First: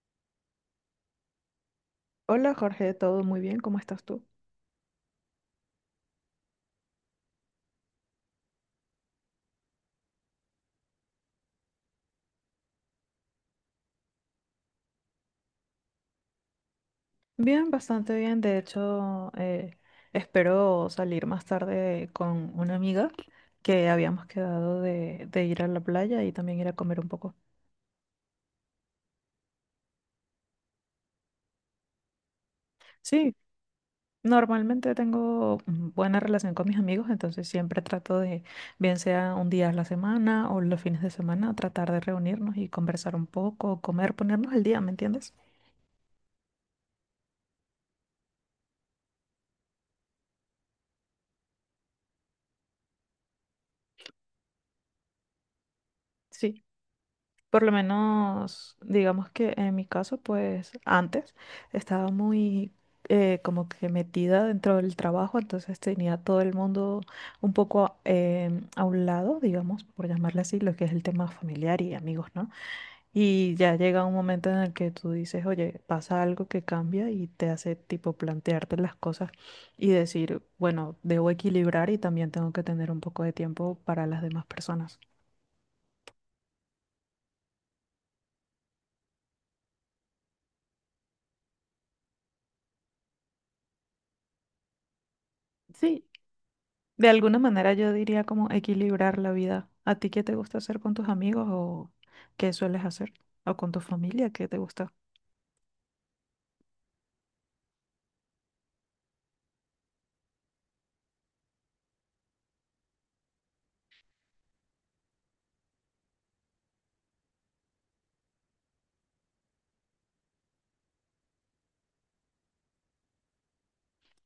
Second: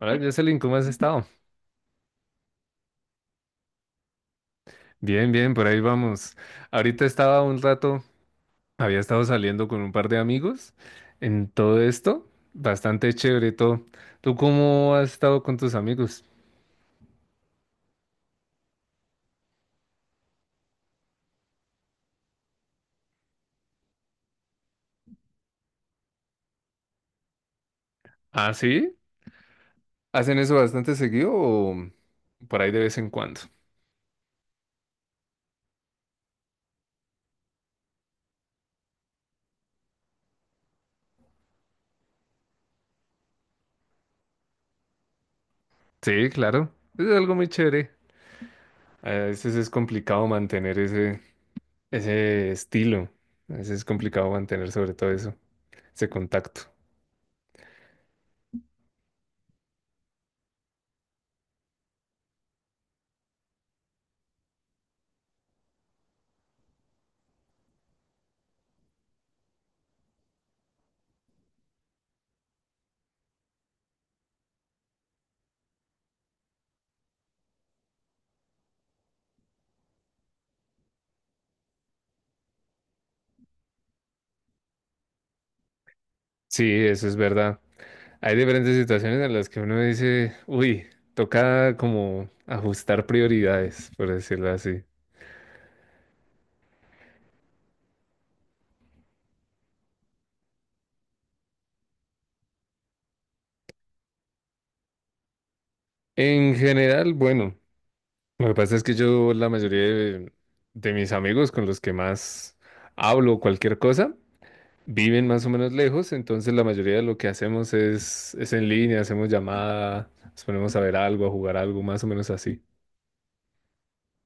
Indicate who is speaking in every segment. Speaker 1: Hola, Jocelyn, ¿cómo has estado?
Speaker 2: Hola Jorge, ¿todo muy bien? ¿Cómo estás tú?
Speaker 1: Bien, bien, por ahí vamos. Ahorita estaba un rato, había estado saliendo con un par de amigos en todo esto. Bastante chévere todo. ¿Tú cómo has estado con tus amigos?
Speaker 2: Bien, bastante bien. De hecho, espero salir más tarde con una amiga que habíamos quedado de ir a la playa y también ir a comer un poco.
Speaker 1: ¿Ah, sí? ¿Hacen eso bastante seguido o por ahí de vez en
Speaker 2: Sí,
Speaker 1: cuando?
Speaker 2: normalmente tengo buena relación con mis amigos, entonces siempre trato de, bien sea un día a la semana o los fines de semana, tratar de reunirnos y conversar un poco, comer, ponernos al día, ¿me entiendes?
Speaker 1: Sí, claro. Es algo muy chévere. A veces es complicado mantener ese estilo. A veces es complicado mantener sobre todo ese contacto.
Speaker 2: Sí. Por lo menos, digamos que en mi caso, pues antes estaba muy como que metida dentro del trabajo, entonces tenía todo el mundo un poco a un lado, digamos, por llamarle así, lo que es el tema familiar y amigos, ¿no? Y ya llega un momento en el que tú dices, oye, pasa algo que cambia y te hace tipo plantearte las cosas y decir, bueno, debo equilibrar y también tengo que tener un poco de tiempo para las demás personas.
Speaker 1: Sí, eso es verdad. Hay diferentes situaciones en las que uno dice, uy, toca como ajustar prioridades, por decirlo así.
Speaker 2: Sí. De alguna manera yo diría como equilibrar la vida. ¿A ti qué te gusta hacer con tus amigos o qué sueles hacer? ¿O con tu familia? ¿Qué te gusta?
Speaker 1: En general, bueno, lo que pasa es que yo la mayoría de mis amigos con los que más hablo o cualquier cosa viven más o menos lejos, entonces la mayoría de lo que hacemos es en línea, hacemos llamada, nos ponemos a ver algo, a jugar algo, más o menos así.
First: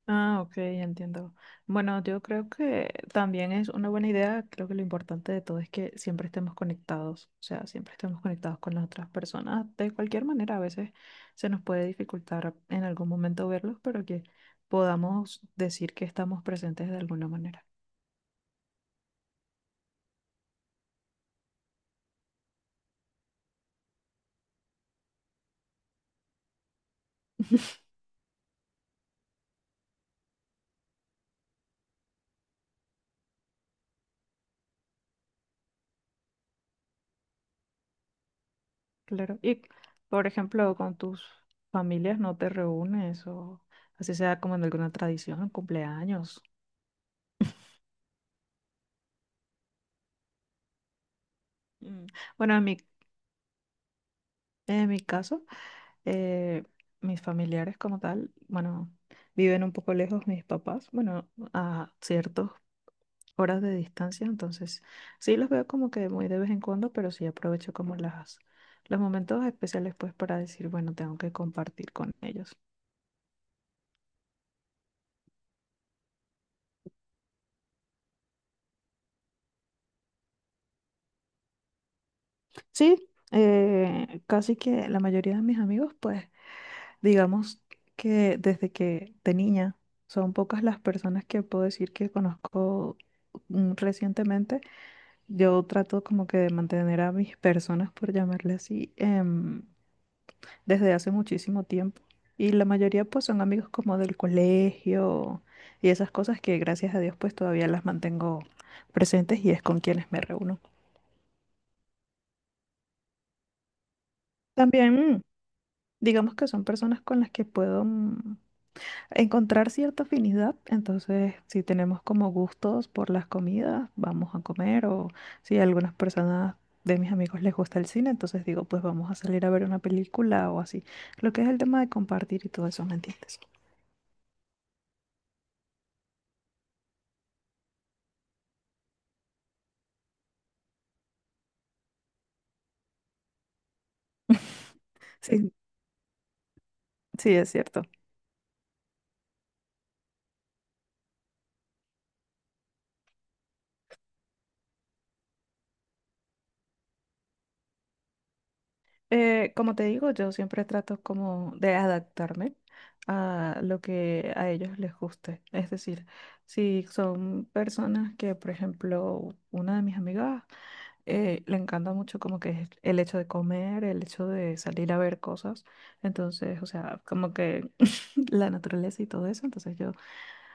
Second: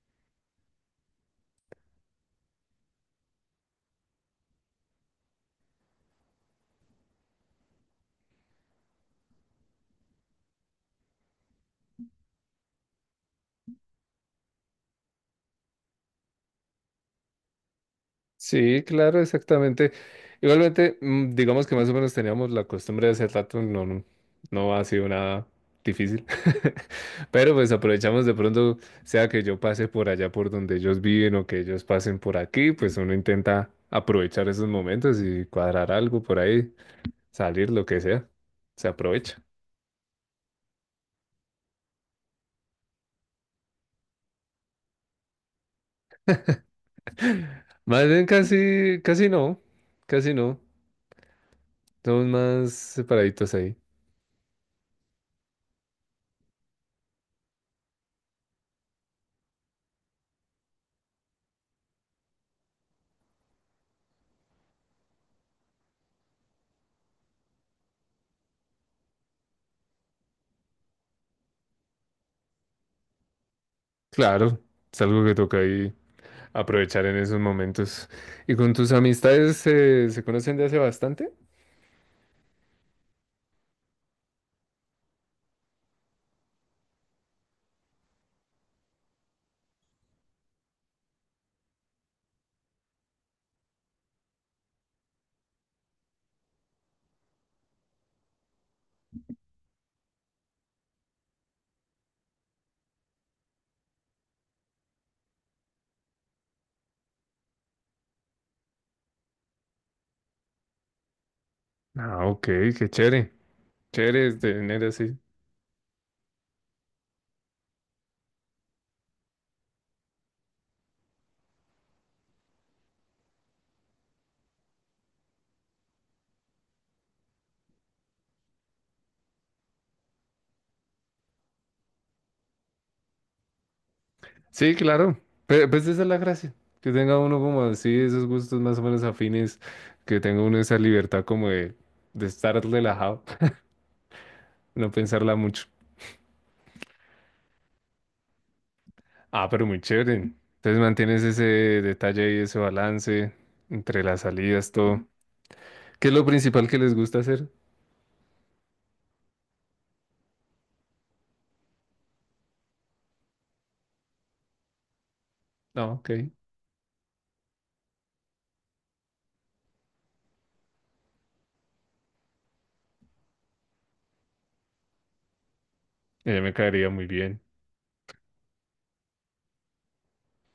Speaker 2: Ah, ok, entiendo. Bueno, yo creo que también es una buena idea. Creo que lo importante de todo es que siempre estemos conectados, o sea, siempre estemos conectados con las otras personas. De cualquier manera, a veces se nos puede dificultar en algún momento verlos, pero que podamos decir que estamos presentes de alguna manera.
Speaker 1: Sí, claro, exactamente. Igualmente, digamos que más o menos teníamos la costumbre de hacer rato, no, no, no ha sido nada difícil. Pero pues aprovechamos de pronto, sea que yo pase por allá por donde ellos viven o que ellos pasen por aquí, pues uno intenta aprovechar esos momentos y cuadrar algo por ahí, salir, lo que sea. Se
Speaker 2: Claro.
Speaker 1: aprovecha.
Speaker 2: Y, por ejemplo, con tus familias no te reúnes o así sea como en alguna tradición, cumpleaños.
Speaker 1: Más bien casi, casi no, casi no.
Speaker 2: Mm.
Speaker 1: Somos
Speaker 2: Bueno,
Speaker 1: más separaditos ahí.
Speaker 2: en mi caso, eh, mis familiares como tal, bueno, viven un poco lejos mis papás, bueno, a ciertas horas de distancia, entonces sí los veo como que muy de vez en cuando, pero sí aprovecho como las, los momentos especiales pues para decir, bueno, tengo que compartir con ellos.
Speaker 1: Claro, es algo que toca ahí aprovechar en esos momentos. ¿Y con tus amistades se conocen de hace bastante?
Speaker 2: Sí, casi que la mayoría de mis amigos pues digamos que desde que de niña son pocas las personas que puedo decir que conozco recientemente. Yo trato como que de mantener a mis personas, por llamarle así, desde hace muchísimo tiempo. Y la mayoría pues son amigos como del colegio y esas cosas que gracias a Dios pues todavía las mantengo presentes y es con quienes me reúno.
Speaker 1: Ah, ok, qué chévere. Chévere es tener
Speaker 2: También
Speaker 1: así.
Speaker 2: digamos que son personas con las que puedo... encontrar cierta afinidad. Entonces, si tenemos como gustos por las comidas, vamos a comer. O si a algunas personas de mis amigos les gusta el cine, entonces digo, pues vamos a salir a ver una película o así. Lo que es el tema de compartir y todo eso, ¿me entiendes?
Speaker 1: Sí, claro. Pues esa es la gracia. Que tenga uno como así, esos gustos más o menos afines. Que tenga uno esa libertad como de estar relajado, no pensarla
Speaker 2: Sí,
Speaker 1: mucho.
Speaker 2: sí, es cierto.
Speaker 1: Ah, pero muy chévere. Entonces mantienes ese detalle y ese balance entre las salidas, todo. ¿Qué es lo principal que les gusta hacer?
Speaker 2: Como te digo, yo siempre trato como de adaptarme a lo que a ellos les guste. Es
Speaker 1: Ah,
Speaker 2: decir,
Speaker 1: ok.
Speaker 2: si son personas que, por ejemplo, una de mis amigas le encanta mucho como que es el hecho de comer, el hecho de salir a ver cosas.
Speaker 1: Me
Speaker 2: Entonces, o
Speaker 1: caería
Speaker 2: sea,
Speaker 1: muy
Speaker 2: como
Speaker 1: bien.
Speaker 2: que la naturaleza y todo eso.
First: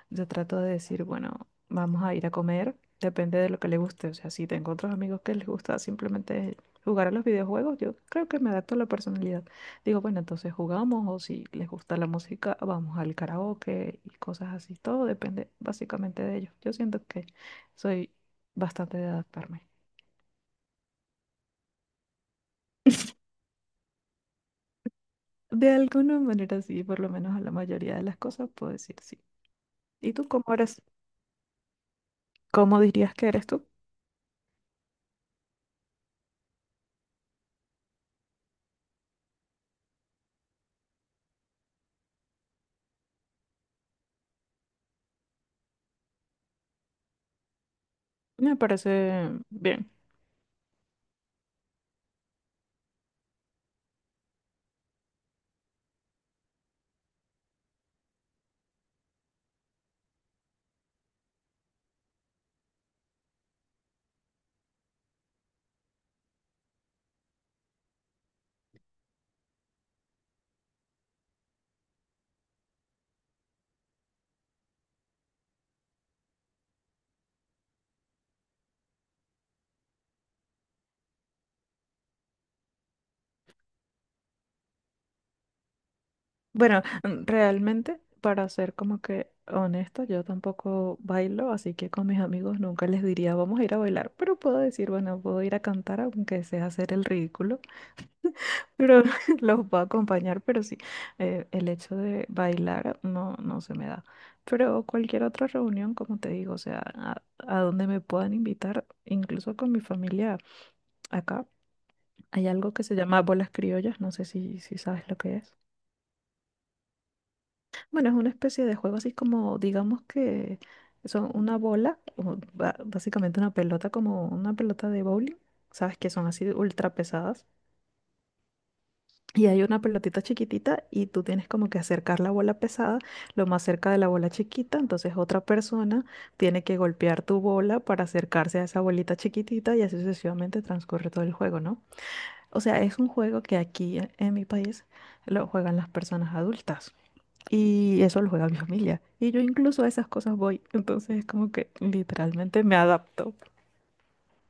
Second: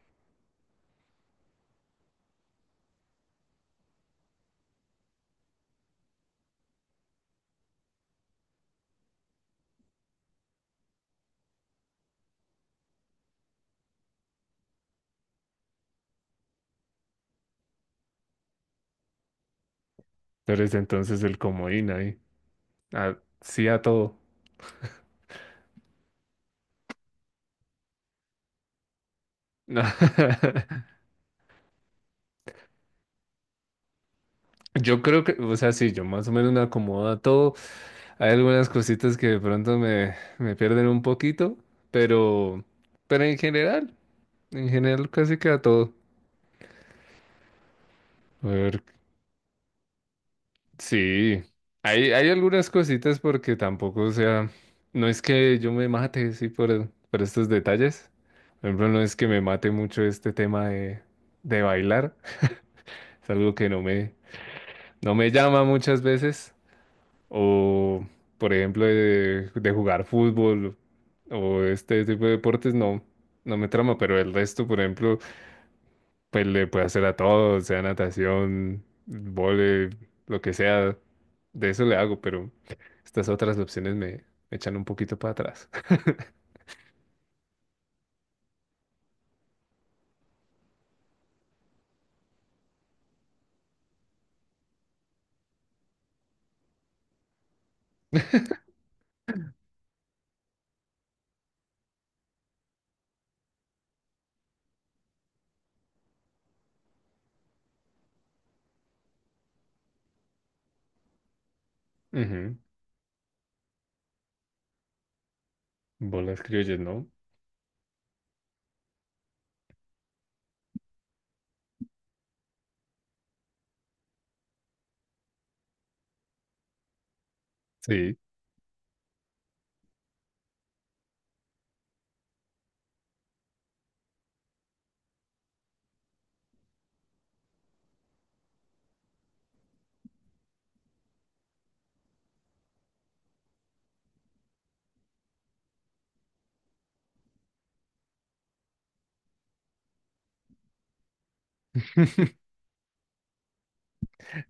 Speaker 2: Yo trato de decir, bueno, vamos a ir a comer. Depende de lo que le guste. O sea, si tengo otros amigos que les gusta simplemente jugar a los videojuegos, yo creo que me adapto a la personalidad. Digo, bueno, entonces jugamos o si les gusta la música, vamos al karaoke y cosas así. Todo depende básicamente de ellos. Yo siento que soy bastante de adaptarme.
Speaker 1: Eres entonces el comodín ahí. Ah, sí a todo.
Speaker 2: De alguna manera sí, por lo menos a la mayoría de las cosas puedo decir sí. ¿Y tú cómo eres? ¿Cómo dirías que eres tú?
Speaker 1: Yo creo que, o sea, sí, yo más o menos me acomodo a todo. Hay algunas cositas que de pronto me pierden un poquito, pero, pero en general casi que a todo. A
Speaker 2: Me
Speaker 1: ver,
Speaker 2: parece bien.
Speaker 1: sí, hay algunas cositas porque tampoco, o sea, no es que yo me mate, sí, por estos detalles. Por ejemplo, no es que me mate mucho este tema de bailar. Es algo que no no me llama muchas veces. O, por ejemplo, de jugar fútbol o este tipo de deportes, no, no me trama. Pero el resto, por ejemplo, pues le puedo hacer a todo, sea natación, vóley, lo que sea. De eso le hago, pero estas otras opciones me echan un poquito para atrás.
Speaker 2: Bueno, realmente, para ser como que honesta, yo tampoco bailo, así que con mis amigos nunca les diría vamos a ir a bailar, pero puedo decir, bueno, puedo ir a cantar aunque sea hacer el ridículo. Pero los puedo acompañar, pero sí, el hecho de bailar no, no se me da. Pero cualquier otra reunión, como te digo, o sea, a donde me puedan invitar, incluso con mi familia acá, hay
Speaker 1: Ujú.
Speaker 2: algo que se llama bolas criollas, no sé si, si sabes lo que es.
Speaker 1: Bolas criollas, ¿no?
Speaker 2: Bueno, es una especie de juego así como, digamos que son una bola, o básicamente una pelota, como una pelota de bowling, sabes que son así ultra pesadas.
Speaker 1: Sí.
Speaker 2: Y hay una pelotita chiquitita y tú tienes como que acercar la bola pesada lo más cerca de la bola chiquita. Entonces otra persona tiene que golpear tu bola para acercarse a esa bolita chiquitita y así sucesivamente transcurre todo el juego, ¿no? O sea, es un juego que aquí en mi país lo juegan las personas adultas y eso lo juega mi familia. Y yo incluso a esas cosas voy. Entonces es como que literalmente me adapto.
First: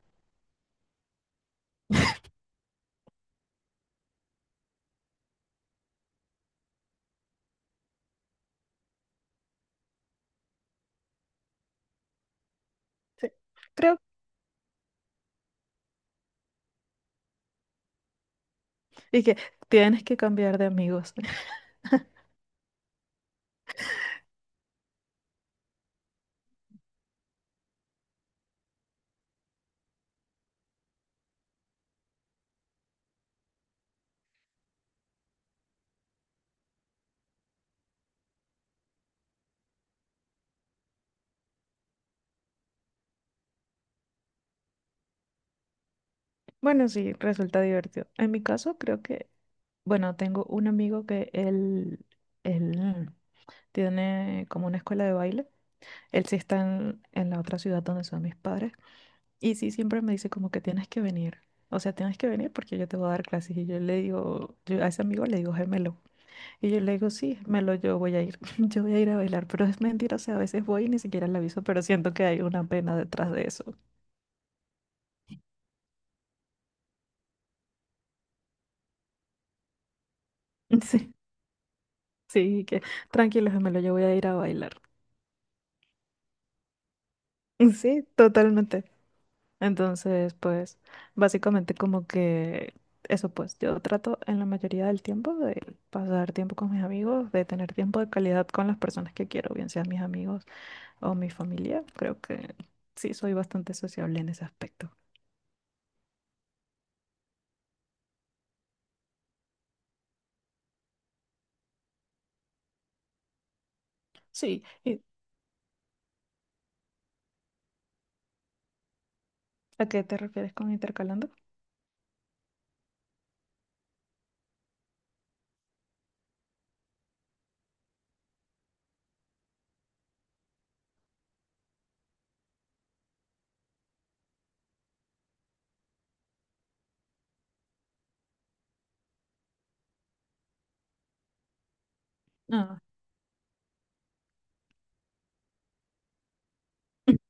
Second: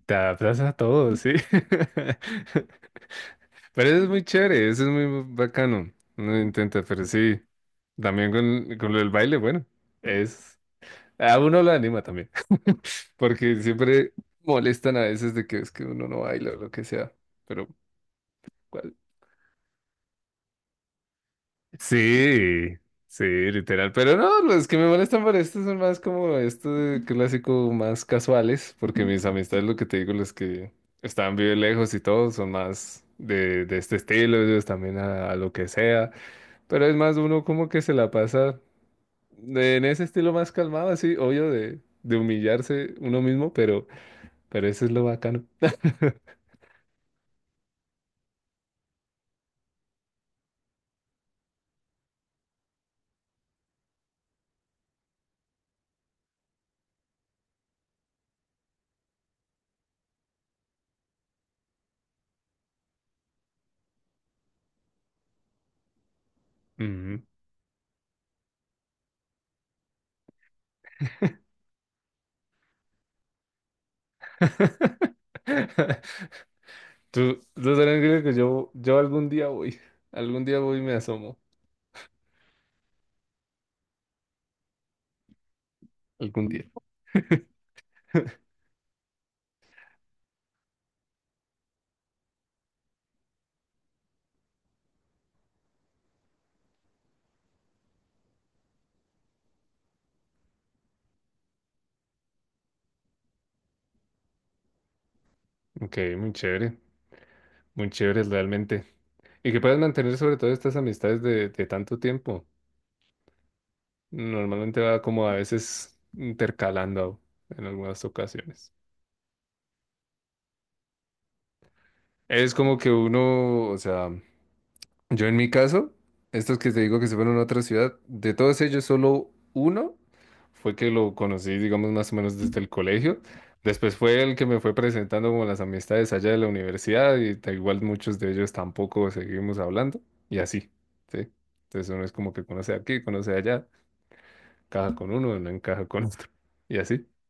Speaker 1: Te adaptas a todo, sí. Pero eso es muy chévere, eso es muy bacano. Uno intenta, pero sí. También con el baile, bueno, es... A uno lo anima también,
Speaker 2: Sí,
Speaker 1: porque
Speaker 2: creo.
Speaker 1: siempre molestan a veces de que es que uno no baila o lo que sea, pero... ¿cuál?
Speaker 2: Y que tienes que cambiar de amigos.
Speaker 1: Sí, sí, literal, pero no, los que me molestan por esto son más como estos clásicos más casuales, porque mis amistades, lo que te digo, los que están bien lejos y todo, son más de este estilo, ellos también a lo que sea, pero es más uno como que se la pasa... en ese estilo más calmado, así, obvio, de humillarse uno mismo, pero eso es lo bacano.
Speaker 2: Bueno, sí, resulta divertido. En mi caso, creo que, bueno, tengo un amigo que él tiene como una escuela de baile. Él sí está en la otra ciudad donde son mis padres. Y sí, siempre me dice como que tienes que venir. O sea, tienes que venir porque yo te voy a dar clases. Y yo le digo, yo a ese amigo le digo, gemelo. Y yo le digo,
Speaker 1: Ujú.
Speaker 2: sí, gemelo, yo voy a ir. Yo voy a ir a bailar. Pero es mentira, o sea, a veces voy y ni siquiera le aviso, pero siento que hay una pena detrás de eso.
Speaker 1: Tú tranquilo que yo algún día voy y me
Speaker 2: Sí,
Speaker 1: asomo,
Speaker 2: sí, que tranquilo, gemelo, yo voy a ir a bailar.
Speaker 1: algún día.
Speaker 2: Sí, totalmente. Entonces, pues, básicamente como que eso, pues, yo trato en la mayoría del tiempo de pasar tiempo con mis amigos, de tener tiempo de calidad con las personas que quiero, bien sean mis amigos o mi familia. Creo que sí, soy bastante sociable en ese aspecto.
Speaker 1: Ok, muy chévere realmente. Y que puedas mantener sobre todo estas amistades de tanto tiempo.
Speaker 2: Sí,
Speaker 1: Normalmente va
Speaker 2: ¿y
Speaker 1: como a veces intercalando en algunas ocasiones.
Speaker 2: a qué te refieres con intercalando?
Speaker 1: Es como que uno, o sea, yo en mi caso, estos que te digo que se fueron a otra ciudad, de todos ellos solo uno fue que lo conocí, digamos, más o menos desde el colegio. Después fue el que me fue presentando como las amistades allá de la universidad y da igual muchos de ellos tampoco seguimos hablando y así, ¿sí? Entonces uno es como que conoce
Speaker 2: Ah.
Speaker 1: aquí, conoce allá, encaja con uno, no encaja con otro y así.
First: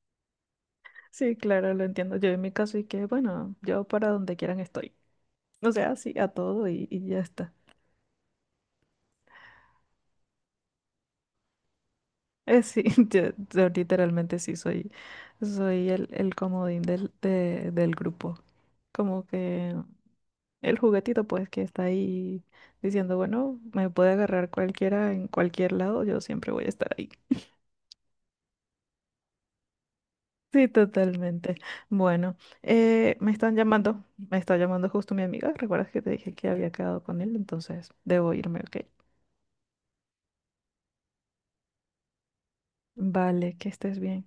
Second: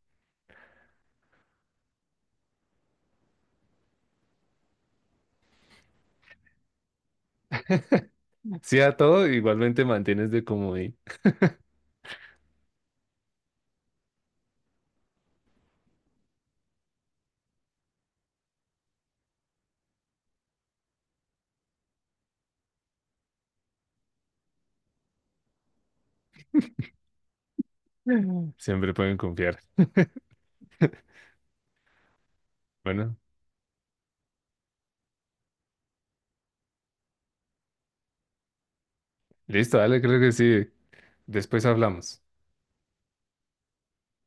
Speaker 2: Sí, claro, lo entiendo. Yo en mi caso y que, bueno, yo para donde quieran estoy. O sea, sí, a todo y ya está.
Speaker 1: Sí a todo, igualmente mantienes de comodín.
Speaker 2: Sí, yo literalmente sí soy, soy el comodín del grupo. Como que el juguetito pues que está ahí diciendo, bueno, me puede agarrar cualquiera en cualquier lado, yo siempre voy a estar ahí.
Speaker 1: Ujú. Siempre pueden confiar.
Speaker 2: Sí, totalmente. Bueno,
Speaker 1: Bueno,
Speaker 2: me están llamando, me está llamando justo mi amiga. ¿Recuerdas que te dije que había quedado con él? Entonces, debo irme, ¿ok?
Speaker 1: listo, dale, creo que sí. Después hablamos.
Speaker 2: Vale, que estés bien.